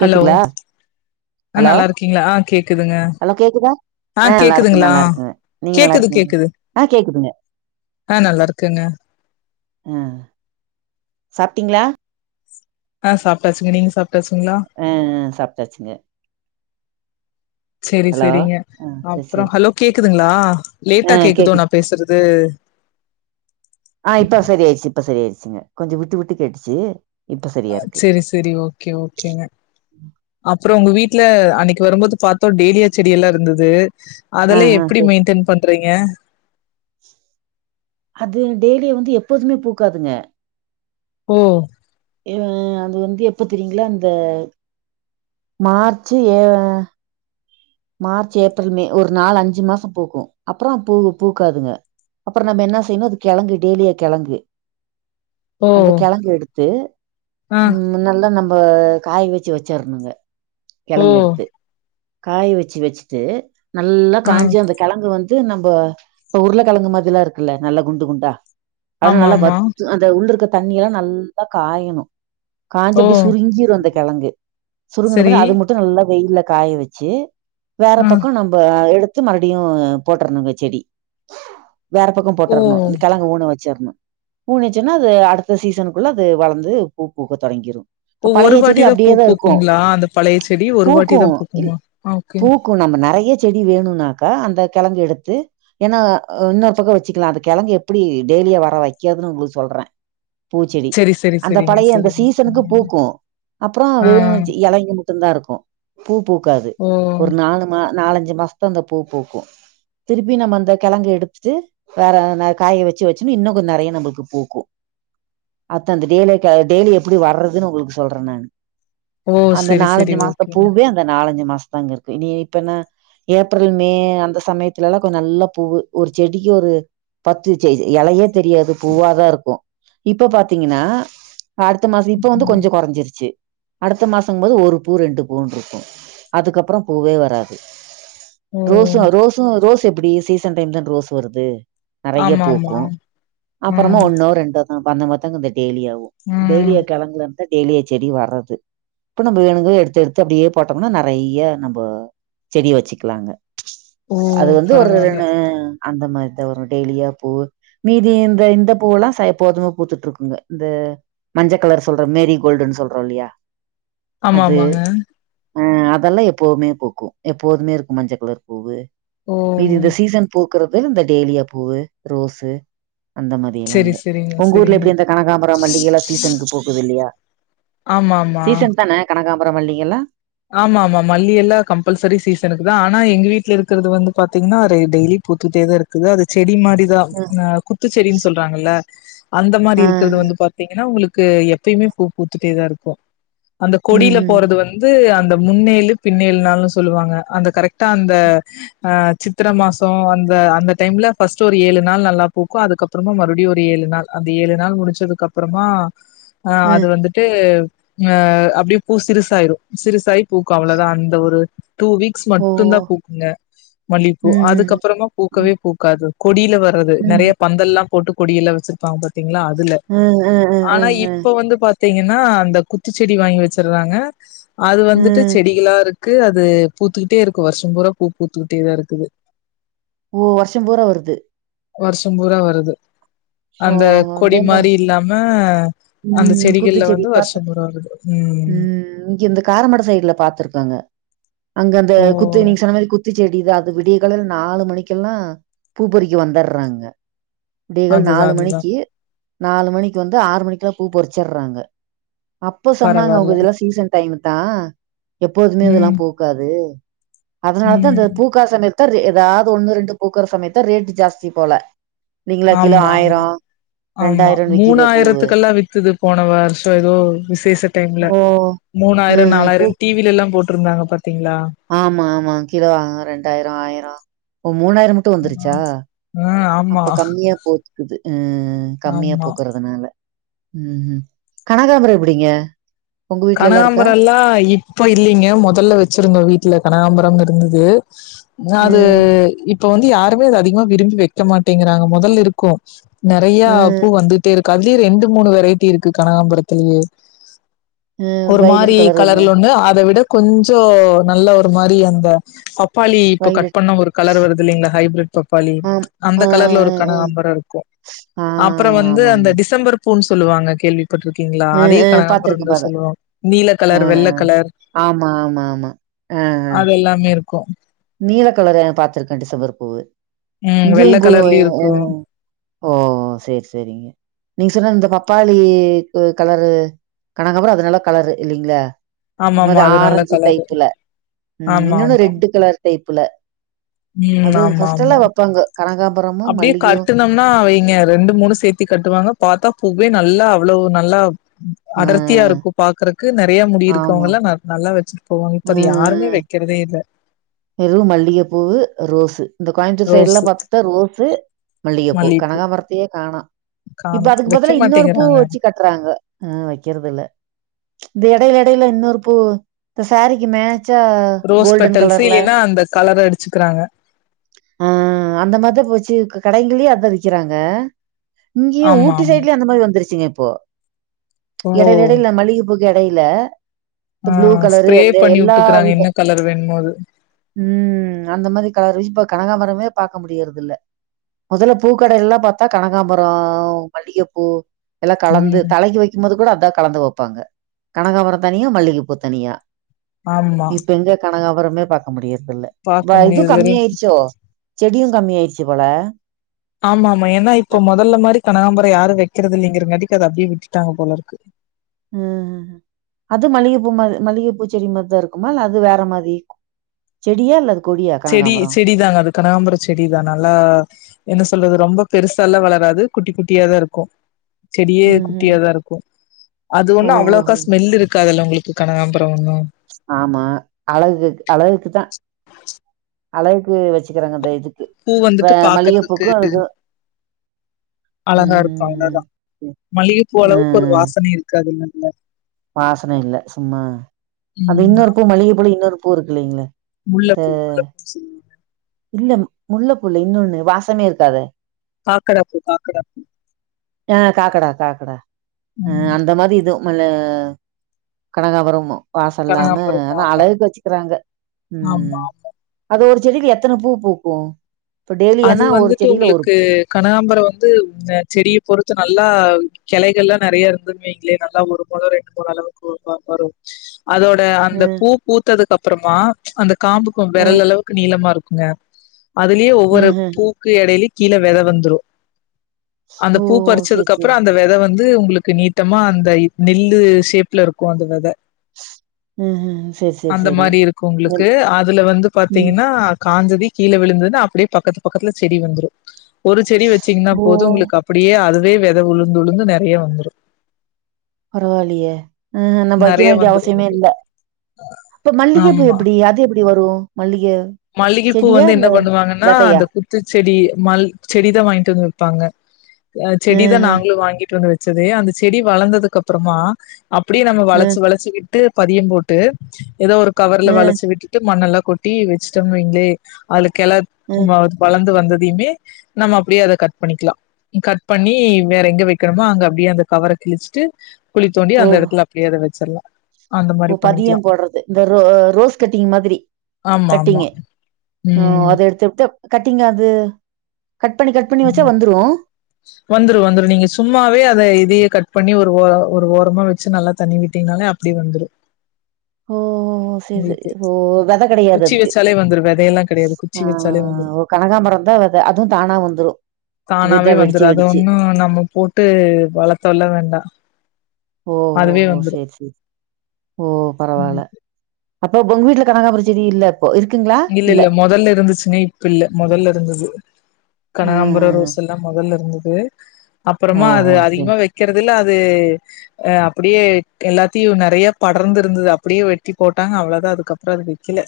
Hello ஆ hello நல்லாருக்கீங்ளா ஆ கேக்குதுங்க ஹலோ கேக்குதா ஆ நல்லா இருக்கு கேக்குதுங்களா நல்லா இருக்குங்க நீங்க நல்லா கேக்குது இருக்கீங்க கேக்குது ஆ கேக்குதுங்க ஆ நல்லாருக்கெங்க ஆ சாப்டீங்ளா? ஆ சாப்டாச்சுங்க நீங்க சாப் அ அ சாப்டாச்சுங்க செரி செரிங்க ஆ சரி அப்றொ சரி ஹலோ கேக் குதுங்ளா? ஆ லேட்டா கேக்குதோ நா கேக்குது பேசுற து ஆ இப்ப சரி ஆயிடுச்சு இப்ப சரி ஆயிடுச்சுங்க கொஞ்ச விட்டு விட்டு கேட்டுச்சு இப்ப சரியா இருக்கு சரி சரி ஓகே ஓகேங்க அப்புற உங்க வீட் வீட்ல அன்னைக்கு வரும்போது பாத்தோம் டெய்லியா செடி எல்லா இருந்தது ஆ அதெல்லா ஆ எப்டி சரி மெயின்டன் பண்ற றீங்க அது டெய்லியு வந்து எப்போதுமே பூக்காதுங்க ஓ ம் அது வந்து எப்ப தெரியுங்ளா அந்த மார்ச்சு ஏ மார்ச் ஏப்ரல் மே ஒரு நாலு அஞ்சு மாசம் பூக்கும் அப்புற பூ பூக்காதுங்க அப்புற நம்ம என்ன செய்யணு அது கெழங்கு டெய்லியா கெழங்கு ஓ அந்த கெழங்கு எடுத்து ஆ ம் நல்லா நம் இப்ப காய் வச்சு வச்சுருணுங்க ஓ கெழங்க எடுத்து காய் வச் வச்சு வச்சிட்டு நல்லா ஆ காஞ்சு அந்த கெழங்கு வந் து நம்ம இப்ப உருளக்கெழங்கு மாதி எல்லா இருக்குல்ல நல்லா குண்டு குண்டா அத ஆமா நல்லா ஆமா வத்து அந்த உள்ளுருக்க தண்ணி எல்லா நல்லா காயணு காஞ்சு ஓ அப்டி சுருங்கிரும் அந்த கெழங்கு சரி சுருங்கினதுமே அது மட்டு நல்லா வெயில்ல காய வச்சு வேற ஆ பக்கம் நம்ப எடுத் தும் மறுபடியு போட்டுறனுங்க செடி வேற பக்கம் ஓ போட்றணு அந்த கெழங்கு ஊன வச்சற்ணு ஊனிவச்சோன்னா அது அடுத்த சீசனுக்குள்ள அது வளந்து பூ பூக்க தொடங்கிரும் ஓ ஒரு வாட்டி தா பூ பூக்குங்ளா அந்த பழய செடி ஒரு வாட்டி தா பூக்கும் இல் பூக்குமா ஆ பூக்கும் நாம நா நெறைய செடி வேணுனாக்கா அந்த கெழங்கு எடுத்து ஏன்னா இன்னொரு பக்கம் வச்சுக்கலாம் அந்த கிழங்கு எப்டி டெய்லியா வர வைக்கிறதுன் உங்களுக்கு சொல்றே பூச்செடி செரி செரி அந்த செரிங்க பழய அந்த செரிங்க சீசனுக்கு பூக்கும் அப்புற ஆ வெறு இலைங்க மட்டு தா இருக்கும் பூ பூக்காது ஓ ஒரு நாலு மா நாலஞ்சு அஞ்சு மாசதா அந்த பூ பூக்கு திருப்பி நம்ம அந்த கெழங்கு எடுத்துட்டு வேற காய வச்சு வச்சுன் இன்னு கொஞ்சோ நெறைய நம்மளுக்கு பூக்கு அத்தா அந்த ட் டெய்லி எப்டி வர்றதுன்னு உங்களுக்கு சொல்றே நா ஓ அந்த செரி செரி நாலஞ்சு மாசோ ஓகேங்க பூவே அந்த நாலஞ்சு மாசோ ங்க இருக்கு இது இப்பன்னா ஏப்ரல் மே அந்த சமயத்துல எல்லா கொஞ்சோ நல்லா பூ ஒரு செடிக்கு ஒரு பத்து எலயே தெரியாது பூவாதா இருக்கு இப்ப பாத்தீங்கன்னா அடுத்த மாச இப்ப வந்து ம். கொஞ்சோ கொறஞ்சிருச்சு அடுத்த மாசங்க போது ஒரு பூ ரெண்டு பூன்ணு பூக்கு அதுக்கப்பறோ பூவே வராது ஓ ரோச ரோசு ரோசு இது எப்டி சீசன் டைம் தானே ரோஸ் வருது நெறைய ஆமா ஆமா பூக்கு அப்புறமா ம் ஒன்னோ ரெண்டோ ஆ பந்த மத்தங்க டெய்லியாகு டெய்லிய ம் கிளங்கள டெய்லிய செடி வரது இப்ப நம்ம வேணங்குறத எடுத்து எடுத்து அப்படியே போட்டோம் னா நெறைய நம்ம செடி வச்சுக்கலாங்க ஓ அது வந்து பரவால்ல ஒருனு அந்த மாதிரிதா வரு டெய்லியா பூ மீதி இந்த இந்த பூவுெல்லா ச போதும பூத்துட்டு இருக்குங்க இந்த மஞ்சள் கலர் சொல்ற மேரி கோல்டுன்னு சொல்றோ இல்லையா ஆமா ஆமாங்க அதெல்லா எப்போவுமே பூக்கு எப்போதுமே இருக்கு மஞ்சள் கலர் பூவு ஓ மீதி இந்த சீசன் பூ பூக்குறது இந்த டெய்லியா பூவு ரோஸு அந்த மாதிரி செரி எல்லாம்ங்க செரிங்க உங்க ஊர்ல செரிங்க எப்டி இருந்த கனகாம்பரம்மல்லிக எல்லா சீசனுக்கு போகுது இல்லையா ஆமா ஆமா சீசன் தானே கனகாம் அப்புறோ மல்லிக லா ஆமா ஆமா மல்லி எல்லா கம்பல்சரி சீசன்குதா ஆனா எங்க வீட்டுல இருக்கிறது வந்து பாத்தீங்கன்னா அரே டெய்லி பூத்துட்டேதா இருக்குது அது செடி மாரி இதா குத்துச்செடின்னு சொல்றாங்கல்ல அந்த ஆ மாதிரி இருக்கறது வந்து பாத்தீங்கன்னா உங்களுக்கு க்கு எப்பயுமே பூ பூத்துட்டேதா இருக்கு அந்த ம் கொடியில ம் போறது வந்து து அந்த முன்னேழு பின்னேழு நாளுனு சொல்லுவாங்க அந்த கரெக்டா அந்த அ சித்திர மாசோ அந்த அந்த டைம்ல பஸ்ட் ஒரு ஏழு நாள் நல்லா பூக்கு அதுக்கப்புறமா மறுபடியு ஒரு ஏழு நாள் அந்த ஏழு நாள் முடிச்சதுக்கு அப்புறமா ஆ அது ம். வந்துட்டு அ அப்டியே பூ சிரிசாயிரு சிறுசாயி பூக்கு அவளோதா அந்த ஒரு டூ வீக்ஸ் மட்டு ஓ தா பூக்குங்க மல்லிப்பூ ம்ஹ்ம். அதுக்கப்புறமா ம். பூக்கவே ம். பூக்காது கொடியில வர்றது நெறைய பந்தல்லாம் போட்டு கொடியில வச்சிருப்பாங்க பாரு பாத்திங்களா அதுல ம். ம். ம். ஆனா ம். ம். இப்ப வந்து பாத் பாத்தீங்கன்னா அந்த குத்துச்செடி வாங்கி வச்சிடுறாங்க அது வந்துட்டு ம். செடிகளா இருக் க்கு அது பூத்துக்கிட்டே இருக்கும் வருஷம் பூரா பூ பூத்துக்கிட்டே தா இருக்குது ஓ வருஷம் பூரா வருது வருஷம் பூரா வருது ஓ! அந்த அந்த கொடி இந்த மாரி இல்லாம ஆ ம் குத்துச்சேடி பாத்து ம் இங்க இந்த காரமட சைடுல பாத்துருக்கேங்க அங்க அந்த ஓ குத்தி நீங்க சொன்ன மாரி குத்தி செடி தா அது விடிய காலைல நாலு மணிக்கெல்லாம் பூ பறிக்க வந்துடுறாங்க விடிய கால் அதுதா நாலு அதுதா மணிக்கு நாலு மணிக்கு வந்து ஆறு மணிக் பூ பொறிச்சிடுறாங்க அப்போ சொன்னாங்க உங்க பரவால்ல இதெல்லாம் சீசன் டைம்னு தா எப்போதுமே ம் இதெல்லாம் பூக்காது அதனால தா அந்த ம் பூக்காசம் ஏதாது ஒண்ணு ரெண்டு பூக்குற சமயத்ல ரேட் ஜாஸ்தி போல இல்லைங்களா கிலோ ஆமா ஆமா ஆமா ரெண்டாயிரம்னு விக்குதே பூவு மூணாயிரத்துக்கெல்லாம் விக் து போன வருசம் ஏதோ விசேஷ டைம்ல ஓ மூணாயிரம் ம் பூ நாலாயிரம் டிவில எல் போட்டிருந்தாங்க ப ஆமா ஆமா கிலோ அ ரெண்டாயிரம் ஆயிரம் மூணாயிரம் மட்டும் ஆ வந்துருச்சா ஆ ஆமா அப்ப கம்மியா போது து ஆ ஆ கம்மியா ஆமா பூக்குறதுனால ம்ம் கனகாமர எப்டிங்க உங்க வீட்லல்லா இருக்கா கனகாம்பர எல்லா இப்ப இல்லலங்க முதல்ல வச்சிருந்தோ வீட் வீட்ல கனகாம்பரம்னு இருந்தது அது ம் இப் தோழி இப்ப வந்து யாருமே அது அதிகமா விரும்பி வைக்க மாட்டேங்கிறாங்க முதல்ல இருக்கும் நெறைய ம் பூ வந்துட்டே இருக் கதர் ரெண்டு மூணு வெரைட்டி இருக்கு கனகாம்புரத்துலயே ம் ஒரு மாரி வைலட் கலர் கலர்ல ஒண்ணு அத விட கொஞ்சோ நல்ல ஒரு மாரி அந்த அப் பப்பாளி இப்போ கட் வைலட் பண்ண ஒரு கலர் வருது இல்லங்களா ஹைபிரிட் பப்பாளி ஆம் அந்த ஆ ஆ கலர்ல ஆ ஒரு ம் கனகாம்பர இருக்கு ஆ அப்பறம் வந்து அந்த ஆமாமா டிசம்பர் பூன்னு சொல்லுவாங்க கேள்வி பட்ருக்கீங்களா அதையும் கனகம்பறம்ந்தா சொல்லுவாங்க நீல கலர் வெள்ள அஅ கலர் ஆமா ஆமா ஆமா அஅ அது எல்லாமே இருக்கு எ நீல கலர் பாத்திருக்கே டிசம்பர் பூவு அ வெள்ள இங்கேயு கு கலர்லயு இருக்கு ஆ ஓ சேரி சேரிங்க நீங்க சொன்ன இந்த பப்பாளி கலரு கணக்க அது நல்ல கலரு இல்லிங்களா ஆமா மொத ஆமா அது நல்ல ஆரஞ்சு கலரு டைப்புல ஆமா இன்னொன்னு ஆமா ரெட்டு் கலர் ப்புல ம் அது ஆமா ப்ர்ஸ்ட் எல்லா ஆமா வப்பாங்க கனகாம்பரமும், அப்டியே மல்லிகையும் கட்டுனோம்னா அவங்க ரெண்டு மூணு சேத்தி கட்டுவாங்க பாத்தா பூ அதுவே நல்லா அவ்வளவு நல்லா அ அடர்த்தியா இருக்கு பாக்குறதுக் க்கு நெறைய முடி ஆமா. இருக்குவங்கலா ந நல்லா வச்சு இப்பம் இப்ப அது யாருமே வக்கிறதே இல்ல வெறு மல்லிகப்பூவு ரோஸ் இந்த கோயும்புத்தூர் சைடு எல்லா ரோஸு பாத்துட்டா ரோஸ் இது மல்லிகப்பூ மல்லிப்பூ கனகாம்பரத்தயே காணா இப்ப காணோ அதுக்கு வைக்க பதிலா இன்னொரு பூ மாட்டேங்கிறாங்க வச்சு கட்டுறாங்க ம் வக்கறது இல்ல இந்த இடையல இடையல இன்னொரு பூ இந்த சாரிக்கு மே ச்ச கோல்டன் கலர் ன அந்த கலர அடிச்சுக்கறாங்க கடைங்களிலயே அதா விக்கிறாங்க இங்கேயு ஆமா ஊட்டி ஆமா சைட்டுலையு அந்த மாரி வந்துருச்சுங்க போ ஓ எடையிடையல மல்லிக பூ எடையல ஆ ஸ்ப்ரே பண்ணி விட்டுக்கறாங்க வித என்ன கலர் வேணும்போது ம் அந்த மாதிரி கலருல இப்ப கனகாம்பரமே பாக்க முடியறது இல்ல மொதல்ல பூக்கடை எல்லா பாத்தா கனகாம்பரம் மல்லிகைப்பூ எல்லா கலந்து ம் தலைக்கு வைக்கும் போது கூட அதா கலந்து வைப்பாங்க கனகாம்பரம் தனியா மல்லிகைப்பூ தனியா ஆமா இப்ப எங்க கனகாம் பரமே பாக் க. முடியாத் இப்ப பாக்க இது முடியறதுல கம்மிய ஆயிருச்சோ செடியு கம்மி ஆயிடுச்சு போல ஆமா ஆமா ஏன்னா இப்ப மொதல்ல மாரி கனகாம்பர யாரு வைக்கறது இல்லைங்கறங்காட்டிக்கு அதை அப்டியே விட்டுட்டாங்க போல இருக்கு ம் ம் அது மல்லிகைப்பூ மா மல்லிகைப்பூ செடி மாதி தா இருக்குமா அது வேற மாரி இருக்குமா செடியா அல்லது செடி செடிதாங்க அது கனகாம்பர செடி தா நல்லா என்ன சொல்றது ரொம்ப பெருசால்லா வளராது குட்டி குட்டியாதா இருக்கோ செடியே ம்ஹ்ம். குட்டியாதா இருக்கும் அது ஒண்ணு அவ்வளக்கா ஓஹோஹோ! ஸ்மெல் இருக்காதுெல்ல உங்களுக்கு கனகாம்பர ஒன்னு ஆமா அழகுக் அழகுக்குத்தா அழகுக்கு வச்சு பூ வந்துட்டு பாக்கறதுக்கு அதுக்கும் அழகா இருக்கோ ம். அவ்ளதா ம். மல்லிகைப்பூ அளவுக்கு ஒரு வாசனை இருக்காதுல்ல வ் வாசன இல்ல சும்மா அப்ப இன்னொரு பூ மல்லிகை போல இன்னொரு பூ பூ இருக்கு இல்லைங்களா இந்த முல்லபூ முல்லபூ ச இல்ல முல்லபூ இன்னொன்னு வாசமே இருக்காத காக்கடப்பூ காக்கடப்பூ ஆ காக்கடா காக்கடா பூ ஆ ம் அந்த மாதி இதுவு நல்ல கனகாபுரம் வாச இல்லாம கனகாம்பரம் ஆனா ஆமா ஆமா அழகுக்கு வச்சுக்கறாங்க ம் ஆமா. அது ஒரு செடியல எப் எத்தன பூ பூக்கும் இப்ப அது டெய்லியானா ஒரு வந்துட்டு செடியில ஒரு உங்களுக்கு கனகாம்பர வந்து செடியை பொறுத்து நல்லா கெளைகள் லா நெறைய இருந்துக்குவீங்களே நல்லா ஒரு மழ ரெண்டு முழ அளவுக்கு வரு அதோட அந்த ம், பூ பூத்ததுக் அப் அப்புறமா அந்த காம்புக்கும் ம், வெரல் அளவுக்கு நீளமா இருக்கு ங்க அதுலயே ஒவ்வொரு ம்ஹ்ம். பூக்கு எடலி கீழே வெத வந்துரு அந்த ஓ! பூ சரி, பறிச்சதுக்கு அப்புற சரி. அந்த வெத வந் வந்து உங்களுக்கு நீட்டம்மா அந்த இ நெல்லு ஷேப்ல இருக்கு அந்த வெத ம்ஹ்ம். சரி, சரி, அந்த சரி. மாரி இருக்கு உங்களுக்கு ம். அதுல வந்து ம். பாத்தீங்கன்னா காஞ்சதி கீழ விழுந்தது அப்டியே பக்கத் பக்கத்துல செடி வந்துரு ஒரு செடி வச்சீங்கன்னா ஓ! போது உங்களுக்கு அப்டியே அது ஒரே வெத உளுந்து உளுந்து நெறைய வந்துரு பரவால்லியே ஆ நம்ப வைக்க நெறைய வேண்டிய வந்துரு அவசியமே உங்களுக்கு இல்ல அப்ப மல்லிகை பூ ஆமா எப்டி அது எப்டி வரு மல்லிக மல்லிகைப்பூ வந்து என்ன பண்ணுவாங்கன்னா அந்த குத்துச்ச செடி மல் செடிதா வாங்கிட்டு வந்து தங்க ஆ செடி தா ம்ஹ்ம். நாங்களும் வாங்கிட்டு வந்து வச்ச வச்சது அந்த செடி வளந்ததுக்கு அப்புறமா அப்டியே நம்ம ம். வளச்சுவளச்சு விட் ட்டு பதியம் போட்டு ஏதோ ஒரு கவர்ல ம். வளைச்சு விட்டுட்டு மண்ணெல்லா கொட்டி வெ ச்சிட்டோன்னு வைங்களே அதுல கெள ஒரு ம். மார வளந்து வந்த தீமே நம்ம அப்படியே அத கட் பண்ணிக்கலா. ம் கட் பண்ணி வேற எங்க வைக்கணுமோ அங்க அப்டியே அந்த கவர கிழிச்சுட்டு குழி தோண்டி ஓ! அந்த எடத்துல அப்டியே அத வச்சிரலா ஓ பதியோ போடுறது இந்த ரோ ரோஸ் கட்டிங் மாதிரி ஆமா ஆமா கட்டிங் கு ஆ ம் அத எடுத்துட்டு கட்டிங் அது கட் பண்ணி கட் பண்ணி வச்சா வந்துரு வந்துரு வந்துரு நீங்க சும்மாவே அத இதையே கட் பண்ணி ஒரு ஓ ஒரு ஓரமா வச்சு நல்லா தண்ணி விட்டீங்கனாலே அப்டி வந்துரு ஓ ஓ செரி செரி உங்களுக்கு ஓ வெத கெடையாது குச்சி அதுக்கு வச்சாலே வந்துரு வெதையெல்லா கெடையாது குச்சி ஆ வச்சாலே ஆ வந்துரு ஓ கனகாம்பரோந்தா வெத அதுவு தானா வந்துரு வித வெடி துரு அத ஒன்னு நம்ம போட்டு வளத்தல்ல வேண்டா ஓ ஓ அதுவே ஓ வந்துரு சேரி சேரி ஓ பரவால்ல அப்ப உங்க வீட்ல கனகாம்பர செடி இல்ல இல்ல இல்ல மொதல்ல இருந்துச்சுங்க இப்ப இல்ல மொதல்ல இருந்துது அ கனகாம்பரோ அ ரோஸ் எல்லா மொதல்ல இருந்துது துவே அப்புறமா ஓஹோ! அது சரி. அதிகமா வைக்கிறது இல்ல அது அது ஆ அப்பிடியே எல்லாத்தையு நெறைய படர்ந்து இருந்தது அப்படியே வெட்டி போட்டாங்க அவ்ளவுதா அதுக்கப்புறோ அத வெக்கில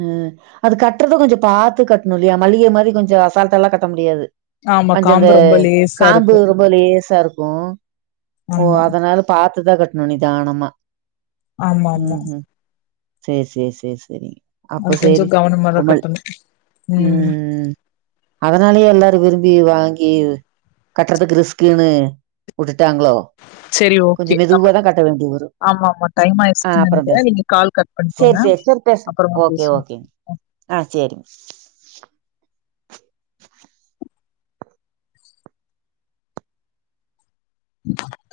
ம் அது கட்றது கொஞ்ச பாத்து கட்ணு இல்லயா மல்லிகை மாரி கொஞ்ச அசால்ட்டா எல்லா கட்ட முடியாது ஆமா கொஞ்ச அந்த காம்பு ரொம்ப லேசா காம்பு இருக்கு ரொம்ப லேசா இருக்கு ஓ ஆமா அதனால பா த்துதா கட்ணு நிதானமா ஆமா ஆமா சேரி சேரி சேரி சேரி அது அப்ப கொஞ்சோ சேரி கவனமாதா உமல் கட்டணு ம் அதனாலயே எல்லாரு விரும்பி வாங்கி ஈவு கட்றதுக்கு ரிஸ்க்குனு வுட்டுட்டாங்ளோ சரி கொஞ்ச ஓகே நம்ம மெதுவா தா கட்ட வேண்டிய வரு ஆமா ஆமா டைம் ஆ ஆயிடுச்சுன்னு அப்பற நெனைக்கிறே பேச நீங்க கால் கட் பண்ணிக்கோங்க சேர் சேர் செரி பேச அப்புறமா ஓகே பேசுவோம். ஓகேங்க ஆ சேரிங்க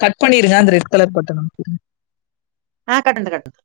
கட் பண்ணிருங்க அந்த ரெட் கலர் பட்டன் அமுக்கிருங்க ஆ கட்டன்த கட்டன்த